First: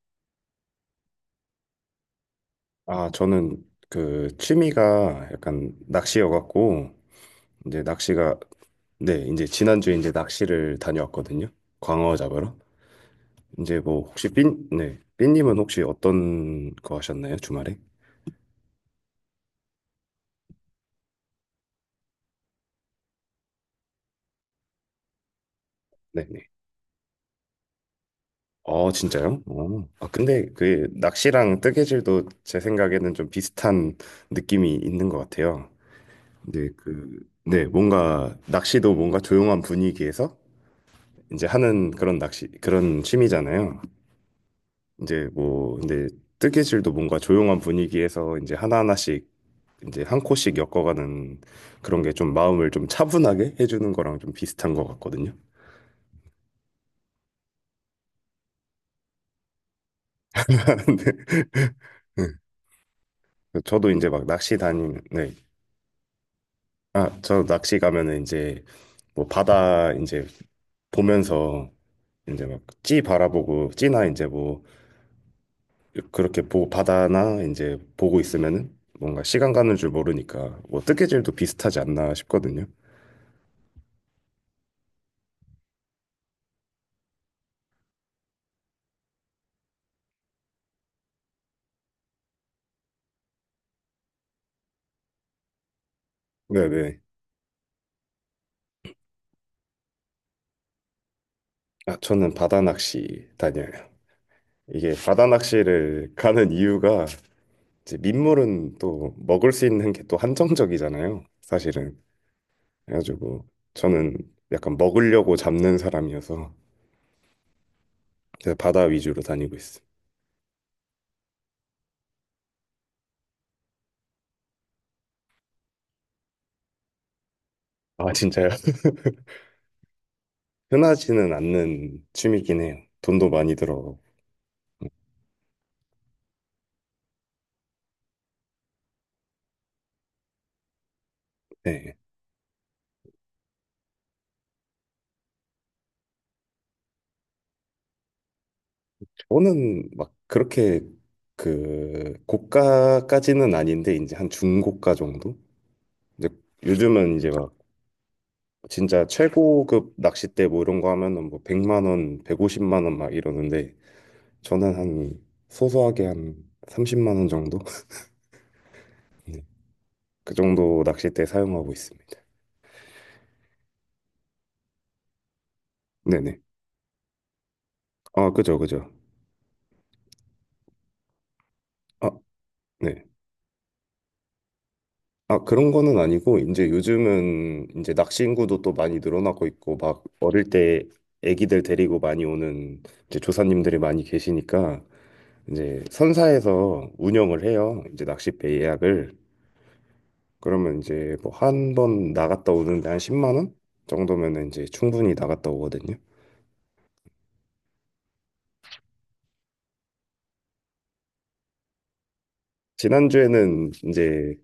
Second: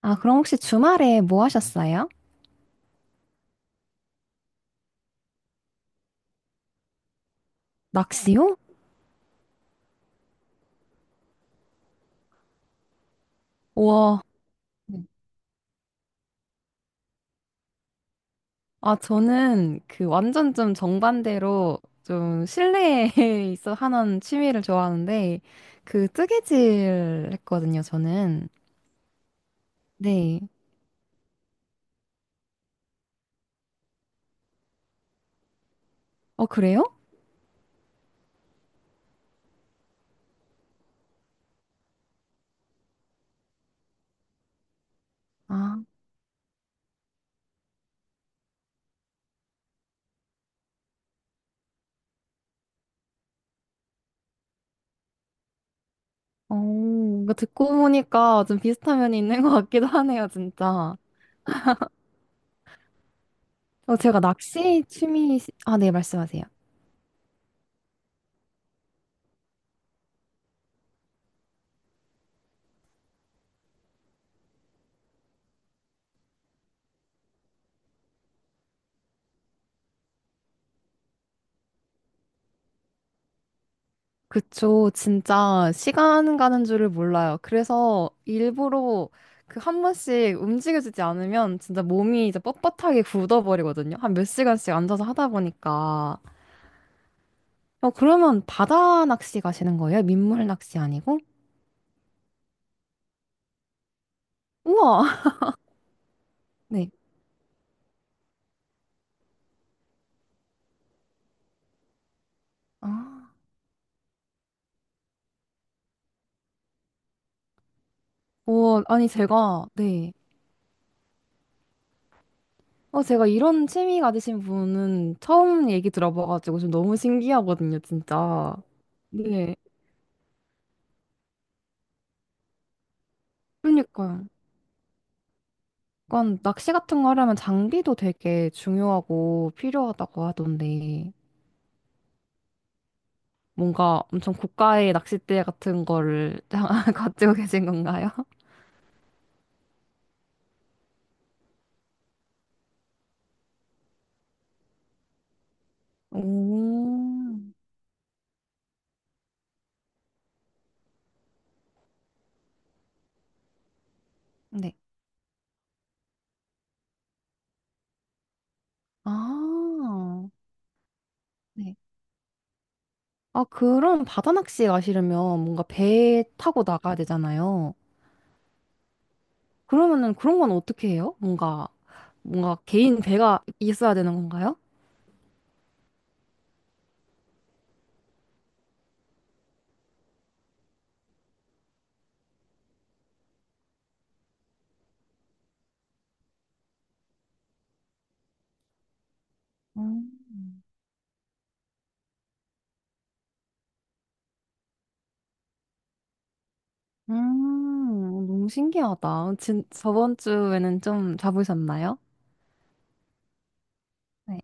아, 그럼 혹시 주말에 뭐 하셨어요? 아, 저는 그 취미가 약간 낚시여갖고 이제 낚시가. 낚시요? 네, 이제 지난주에 이제 낚시를 다녀왔거든요. 광어 잡으러. 이제 뭐 우와. 혹시 삔, 네, 네. 삔님은 혹시 어떤 거 하셨나요? 주말에? 아, 저는 그 완전 좀 정반대로 좀 실내에 있어 하는 취미를 좋아하는데 그 네네. 뜨개질 했거든요, 저는. 어, 진짜요? 어. 아, 네. 근데 그 낚시랑 뜨개질도 제 생각에는 좀 비슷한 느낌이 있는 것 같아요. 어, 근데 그래요? 그, 네, 뭔가 낚시도 뭔가 조용한 분위기에서 이제 하는 그런 낚시, 그런 취미잖아요. 이제 뭐 아, 근데 뜨개질도 뭔가 조용한 분위기에서 이제 하나하나씩 이제 한 코씩 엮어가는 그런 게 좀 마음을 좀 차분하게 해주는 거랑 좀 비슷한 것 같거든요. 어, 이거 듣고 보니까 좀 비슷한 면이 있는 것 같기도 하네요, 진짜. 근데 네. 저도 어, 이제 제가 막 낚시 낚시 다니면 네. 취미, 아, 네, 말씀하세요. 아, 저 낚시 가면은 이제 뭐 바다 이제 보면서 이제 막 찌 바라보고 찌나 이제 뭐 그렇게 보 바다나 이제 보고 있으면은 뭔가 시간 가는 줄 모르니까 뭐 뜨개질도 비슷하지 않나 싶거든요. 그쵸. 진짜 시간 가는 줄을 몰라요. 그래서 일부러 그 한 번씩 움직여주지 않으면 진짜 몸이 이제 뻣뻣하게 굳어버리거든요. 한 몇 시간씩 앉아서 하다 보니까. 네네. 어, 그러면 바다 낚시 가시는 거예요? 민물 낚시 아니고? 아, 저는 바다 낚시 다녀요. 이게 바다 우와! 낚시를 가는 네. 이유가 이제 민물은 또 먹을 수 있는 게 또 한정적이잖아요. 사실은. 아, 그래가지고 저는 약간 먹으려고 잡는 사람이어서 그래서 바다 오, 아니, 위주로 다니고 제가, 있어요. 네. 어, 제가 이런 취미 가지신 분은 처음 얘기 들어봐가지고 좀 너무 신기하거든요, 아, 진짜요? 진짜. 네. 흔하지는 않는 취미긴 해요. 돈도 많이 들어가고. 그러니까요. 약간 낚시 같은 거 하려면 장비도 되게 중요하고 필요하다고 하던데 네. 뭔가 엄청 고가의 낚싯대 같은 거를 가지고 계신 건가요? 저는 막 그렇게 그 고가까지는 아닌데 이제 한 중고가 정도? 오, 이제 요즘은 이제 막 진짜 최고급 낚싯대 뭐 이런 거 하면은 뭐 100만 원, 150만 원 막 이러는데 저는 네. 한 소소하게 한 30만 원 정도? 네. 아, 그 정도 낚싯대 사용하고 네. 있습니다. 아, 그럼 바다 낚시 가시려면 뭔가 배 네네. 타고 나가야 되잖아요. 아, 그죠, 그죠. 그러면은 그런 건 어떻게 해요? 뭔가, 아, 뭔가 개인 네. 배가 있어야 되는 건가요? 아, 그런 거는 아니고 이제 요즘은 이제 낚시 인구도 또 많이 늘어나고 있고 막 어릴 때 애기들 데리고 많이 오는 이제 조사님들이 많이 계시니까 이제 선사에서 운영을 해요. 이제 낚싯배 예약을. 음, 그러면 이제 뭐 한 번 나갔다 오는데 한 10만 원 정도면은 이제 충분히 나갔다 오거든요. 너무 신기하다. 진, 저번 주에는 좀 잡으셨나요? 지난주에는 이제 네.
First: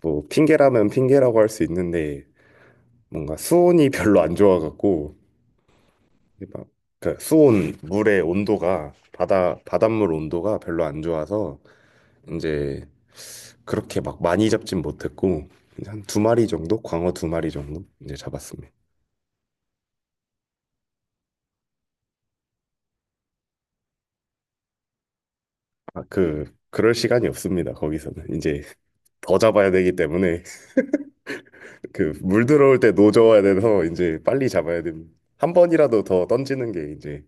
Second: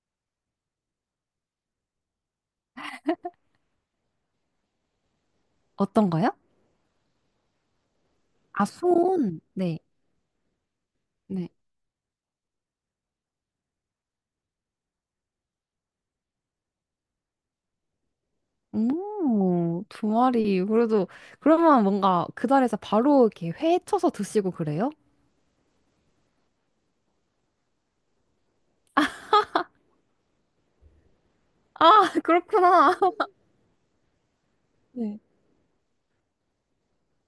뭐 핑계라면 핑계라고 할 수 있는데 뭔가 수온이 별로 안 좋아갖고 어떤 거요? 막 그 수온 물의 아, 온도가 손. 바다 네. 바닷물 온도가 별로 안 네. 좋아서 이제 그렇게 막 많이 잡진 못했고 한 두 마리 정도 광어 두 마리 정도 이제 잡았습니다. 오, 두 마리. 그래도, 그러면 뭔가 그 자리에서 바로 이렇게 회 쳐서 드시고 그래요? 아, 그 그럴 시간이 없습니다. 거기서는 이제 더 잡아야 되기 때문에 아, 그 물 들어올 때 그렇구나. 노져야 돼서 이제 빨리 잡아야 됩니다. 네. 한 번이라도 더 던지는 게 이제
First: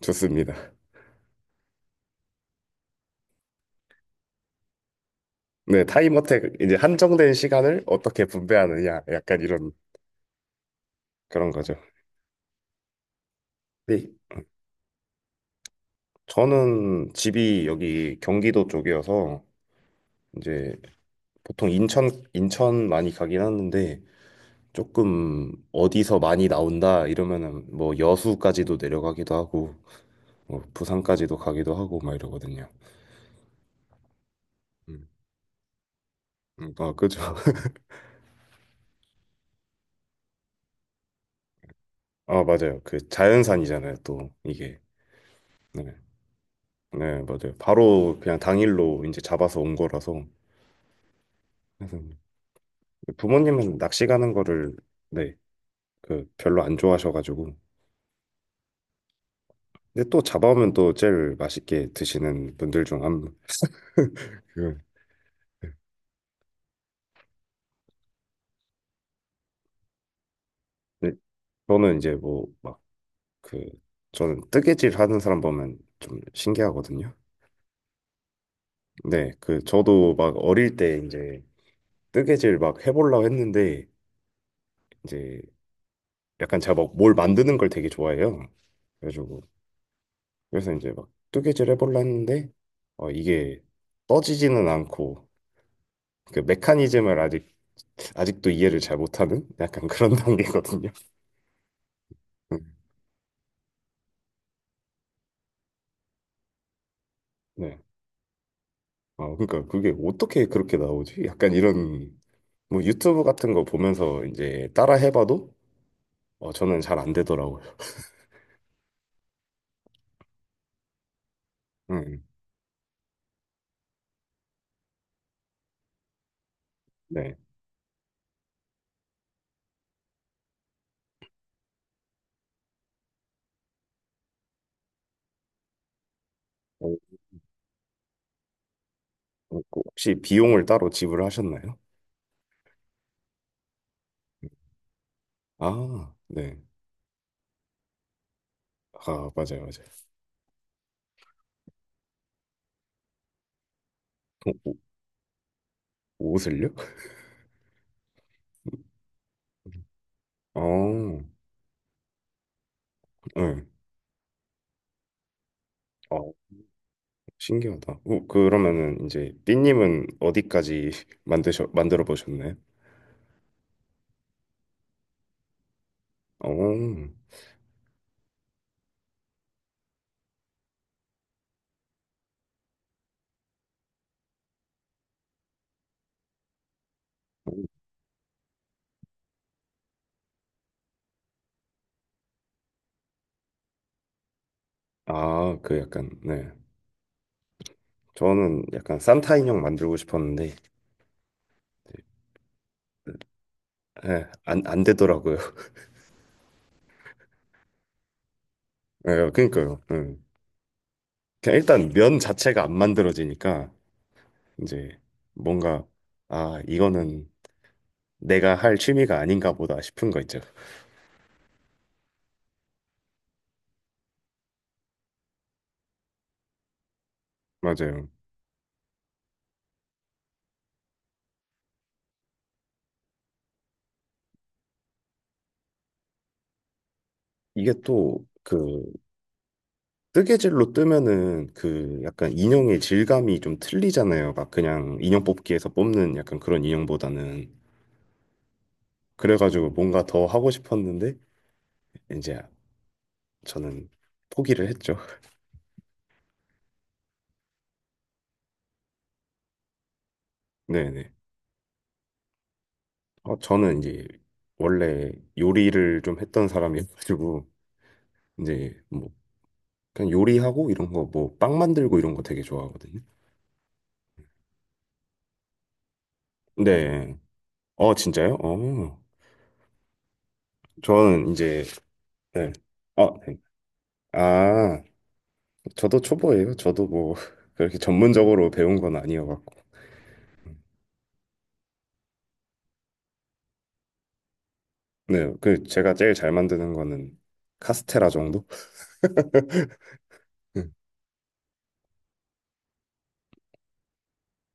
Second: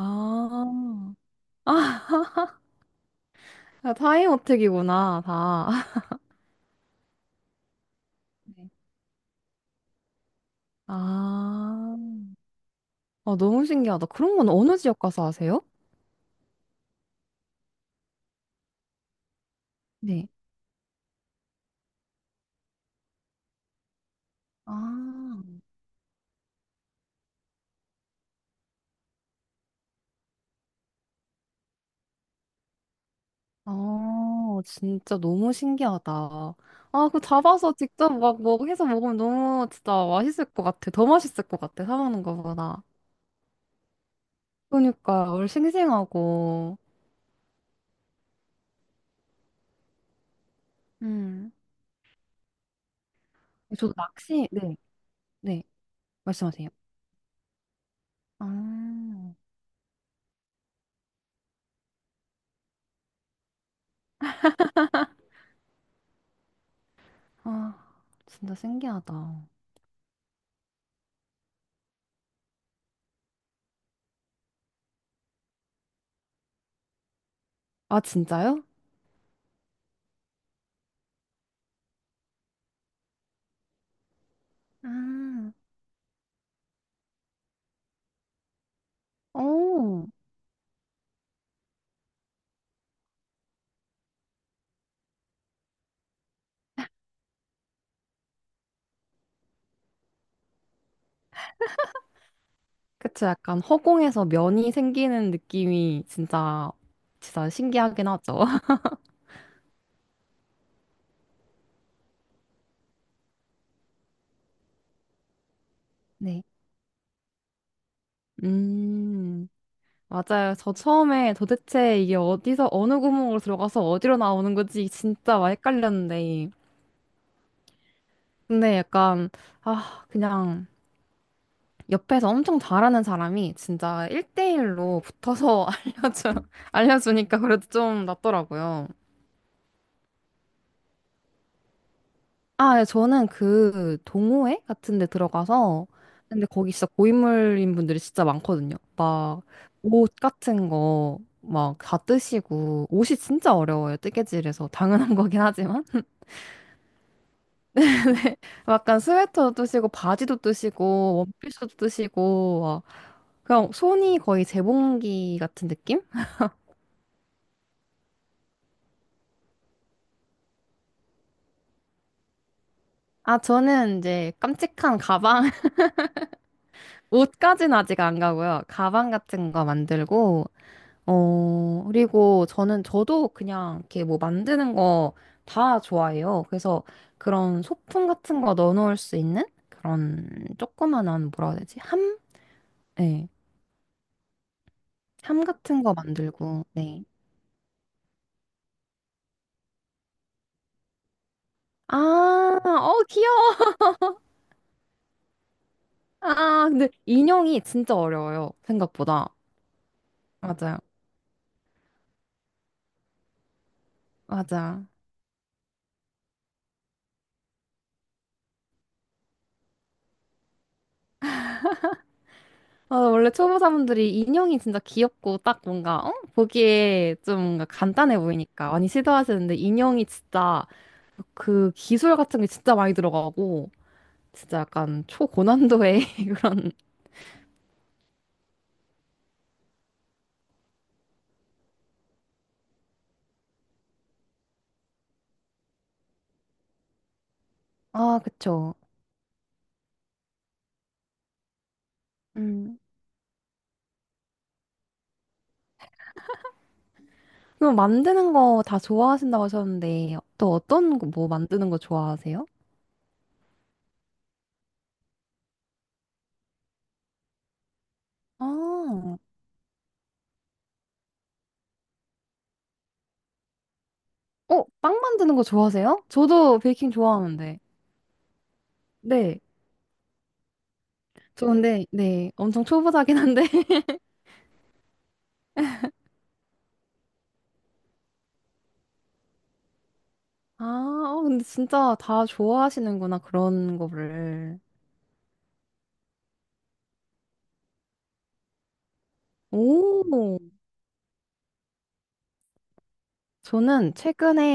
좋습니다. 아, 타이어택이구나 네, 다. 타임어택 이제 한정된 시간을 어떻게 네. 분배하느냐 약간 이런 그런 거죠. 아, 아, 너무 신기하다. 근데 그런 건 어느 지역 가서 하세요? 저는 집이 여기 경기도 쪽이어서 네. 이제 보통 인천 많이 가긴 하는데 아. 조금 어디서 많이 나온다 이러면은 뭐 여수까지도 내려가기도 하고 뭐 부산까지도 가기도 하고 막 이러거든요. 아, 음, 진짜 너무 신기하다. 아, 아, 그죠. 그 잡아서 직접 막 뭐 해서 먹으면 너무 진짜 맛있을 것 같아. 더 맛있을 것 같아. 사 먹는 아, 맞아요. 거보다. 그 자연산이잖아요, 또 이게. 그러니까 얼 네. 싱싱하고. 네, 맞아요. 바로 그냥 당일로 이제 잡아서 온 거라서. 음. 그래서 부모님은 저도 낚시 가는 낚시, 거를 네, 네, 네, 그 별로 말씀하세요. 안 좋아하셔가지고. 아, 근데 또 잡아오면 또 제일 맛있게 드시는 분들 중 한 분. 그 아, 진짜 신기하다. 네, 저는 이제 뭐 막 그 저는 뜨개질 하는 사람 보면 좀 신기하거든요. 아, 진짜요? 네, 그 저도 막 어릴 때 이제 뜨개질 막 해보려고 했는데 이제 아, 약간 제가 막 뭘 만드는 걸 되게 좋아해요. 그래가지고 오, 그래서 이제 막 뜨개질 해볼라 했는데 어 이게 떠지지는 않고 그 메커니즘을 아직도 이해를 잘 못하는 약간 그런 단계거든요. 음, 그쵸. 약간 허공에서 면이 생기는 느낌이 진짜, 진짜 네. 신기하긴 하죠. 어 그러니까 그게 어떻게 그렇게 나오지? 약간 이런 뭐 유튜브 같은 거 보면서 이제 따라 해봐도 네. 어 저는 잘 안 되더라고요. 음. 맞아요. 저 처음에 도대체 이게 음, 어디서 어느 구멍으로 들어가서 어디로 나오는 거지 진짜 막 헷갈렸는데. 네. 근데 약간 아 그냥 옆에서 엄청 잘하는 사람이 진짜 1대1로 붙어서 알려줘 어, 알려주니까 그래도 좀 낫더라고요. 어, 그 혹시 비용을 따로 지불하셨나요? 아, 예, 저는 그 동호회 같은 데 들어가서 아, 근데 네. 거기 진짜 고인물인 분들이 진짜 많거든요. 아, 막 맞아요, 맞아요. 옷 같은 거 막 다 뜨시고 옷이 진짜 어려워요. 어, 뜨개질에서 옷- 당연한 거긴 하지만 옷을요? 약간 스웨터도 뜨시고 바지도 뜨시고 어, 원피스도 뜨시고 막 네. 그냥 손이 거의 재봉기 같은 느낌? 어, 신기하다. 어, 그러면은 이제 삐님은 어디까지 만드셔 만들어 보셨나요? 아 저는 이제 깜찍한 가방 어, 옷까지는 아직 안 가고요. 가방 같은 거 만들고 어 그리고 저는 저도 그냥 이렇게 뭐 만드는 거 다 좋아해요. 그래서 그런 소품 같은 거 넣어놓을 수 있는 그런 조그만한 뭐라 해야 되지? 함? 네. 함 아, 그 같은 거 약간 네. 만들고 네. 저는 약간 산타 인형 만들고 싶었는데 아, 어, 귀여워. 예, 안 되더라고요. 아, 아, 근데 인형이 진짜 어려워요. 예, 생각보다. 그러니까요. 예. 맞아요. 그냥 일단 면 자체가 안 만들어지니까 맞아. 이제 뭔가 아, 이거는 내가 할 취미가 아닌가 보다 싶은 거 있죠. 아, 원래 초보자분들이 인형이 진짜 귀엽고 딱 뭔가, 어? 보기에 좀 뭔가 맞아요. 간단해 보이니까 많이 시도하시는데 인형이 진짜 그 기술 같은 게 진짜 많이 들어가고 진짜 약간 초고난도의 그런. 이게 또그 뜨개질로 뜨면은 그 약간 인형의 질감이 좀 틀리잖아요. 막 그냥 인형 뽑기에서 뽑는 약간 그런 인형보다는. 아, 그쵸. 그래가지고 뭔가 더 하고 싶었는데 이제 음. 저는 포기를 했죠. 그럼 만드는 거 다 좋아하신다고 하셨는데 또 어떤 거 네네. 뭐 만드는 거 좋아하세요? 어, 저는 이제 원래 요리를 좀 했던 사람이어가지고 아, 이제 뭐 어, 그냥 요리하고 이런 거 뭐 빵 만들고 이런 거 되게 좋아하거든요. 빵 만드는 거 좋아하세요? 저도 베이킹 네. 좋아하는데. 어, 진짜요? 어. 네. 저는 저 이제 근데, 네. 네. 엄청 어, 초보자긴 네. 한데. 아. 저도 초보예요. 저도 뭐 그렇게 전문적으로 배운 건 아니어갖고. 아, 어, 근데 진짜 다 좋아하시는구나, 그런 거를. 네, 그 제가 제일 잘 만드는 거는 카스테라 정도? 오, 응. 저는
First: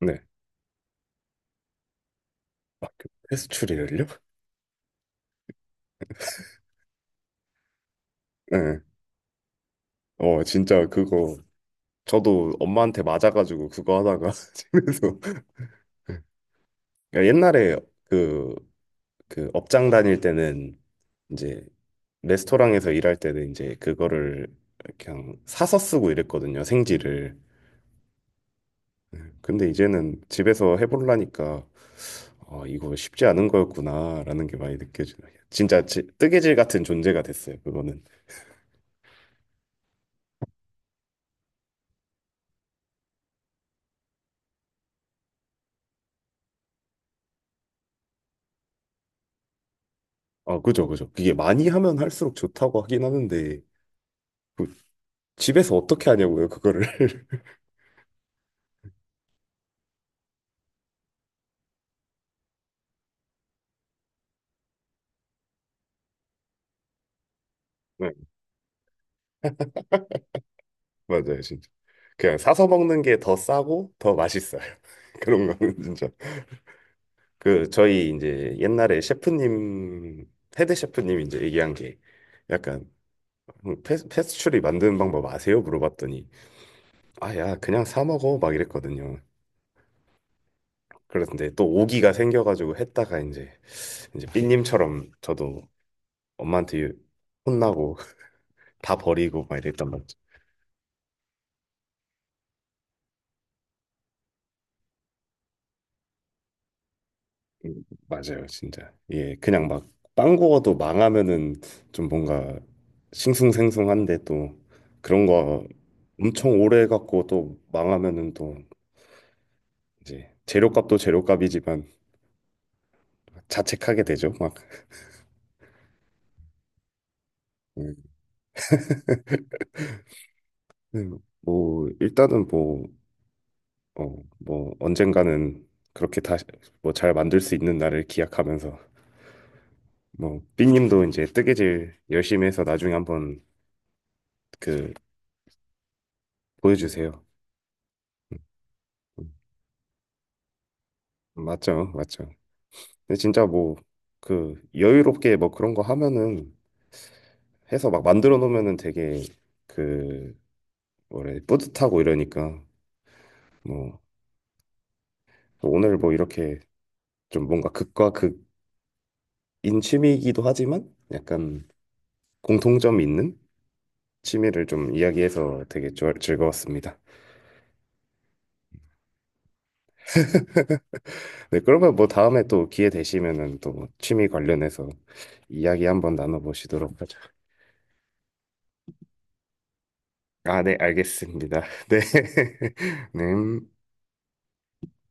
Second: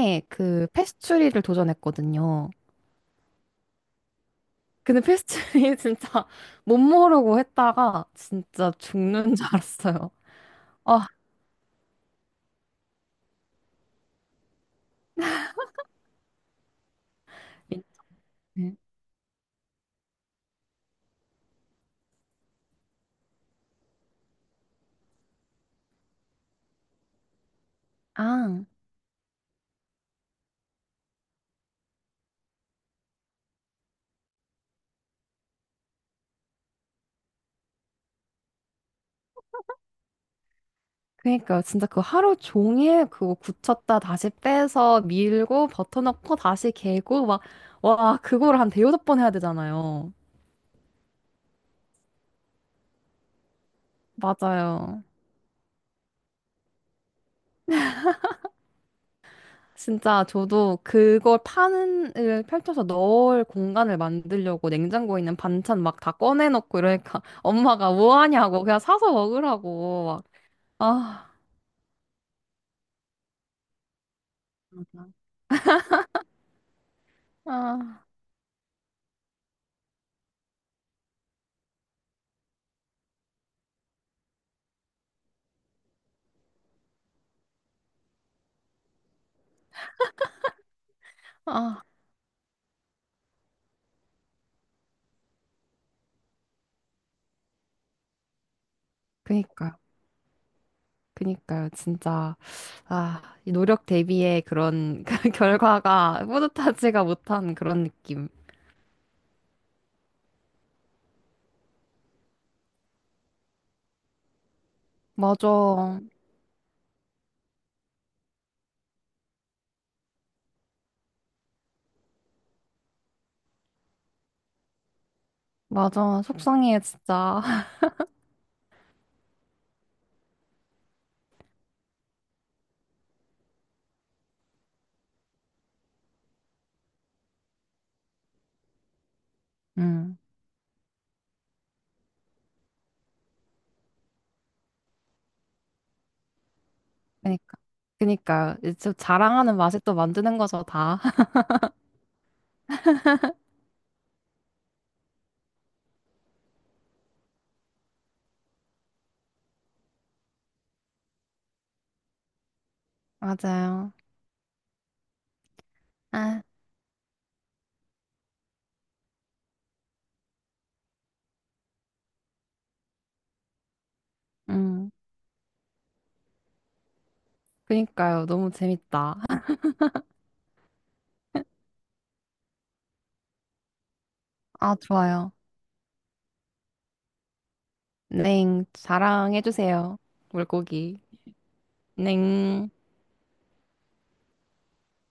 네. 그 패스츄리를 도전했거든요. 아, 그 페스츄리를요? 근데 패스츄리 진짜 못 모르고 했다가 진짜 네. 죽는 줄 알았어요. 어, 진짜 아, 그거 저도 엄마한테 맞아가지고 그거 하다가 집에서 그러니까 옛날에 그, 네. 그 업장 다닐 때는 이제 레스토랑에서 일할 때는 이제 그거를 그냥 사서 쓰고 이랬거든요. 생지를. 아, 네, 근데 이제는 집에서 해보려니까 아, 이거 쉽지 않은 거였구나라는 게 많이 느껴지네요. 진짜 뜨개질 같은 존재가 됐어요. 그거는. 그러니까 진짜 그 하루 종일 그거 굳혔다 다시 빼서 밀고 버터 넣고 다시 개고 막, 와, 그거를 한 대여섯 번 해야 되잖아요. 아 그죠, 그죠. 이게 많이 하면 할수록 좋다고 하긴 하는데 그 맞아요. 집에서 어떻게 하냐고요, 그거를. 진짜 저도 그걸 파는 을 펼쳐서 넣을 공간을 만들려고 냉장고에 있는 반찬 막 다 꺼내놓고 이러니까 엄마가 네, 뭐 하냐고 그냥 사서 먹으라고 막 아, 맞아요, 진짜. 그냥 사서 먹는 게 더 싸고 더 맛있어요. 맞아. 그런 거는 진짜. 그 아, 저희 이제 옛날에 셰프님 헤드 셰프님 이제 얘기한 게 약간 패스츄리 만드는 방법 아세요? 물어봤더니 아, 야, 그냥 사 먹어. 막 이랬거든요. 그런데 또 아. 오기가 생겨가지고 했다가 이제, 이제 삐님처럼 저도 엄마한테 혼나고 다 버리고 막 그니까요. 이랬단 말이죠. 그니까요. 진짜 아, 이 노력 대비의 그런 그 결과가 뿌듯하지가 못한 그런 느낌. 맞아요, 진짜. 예, 그냥 막 빵 구워도 망하면은 좀 뭔가 싱숭생숭한데 또 그런 거 맞아. 엄청 오래 갖고 또 망하면은 또 이제 재료값도 재료값이지만 자책하게 되죠. 막. 맞아. 속상해 진짜. 음, 뭐, 일단은 뭐, 어, 뭐 언젠가는 그렇게 다시 뭐 잘 만들 수 있는 날을 기약하면서 음. 뭐 삐님도 이제 뜨개질 열심히 해서 나중에 한번 그 보여주세요. 그니까. 그니까 저 음, 자랑하는 맛에 또 만드는 거죠, 다. 맞죠, 맞죠. 근데 진짜 뭐 그 여유롭게 뭐 그런 거 하면은 해서 막 만들어 놓으면은 되게 그 뭐래 뿌듯하고 이러니까 맞아요. 뭐 오늘 뭐 아, 이렇게 좀 뭔가 극과 극인 취미이기도 하지만 약간 공통점이 있는 취미를 음. 좀 이야기해서 되게 즐거웠습니다. 그니까요. 너무 재밌다. 네, 그러면 뭐 다음에 또 기회 되시면은 또뭐 취미 아, 관련해서 좋아요. 이야기 한번 나눠보시도록 하죠. 넹. 자랑해주세요. 아, 네, 물고기. 알겠습니다. 네. 넹. 네.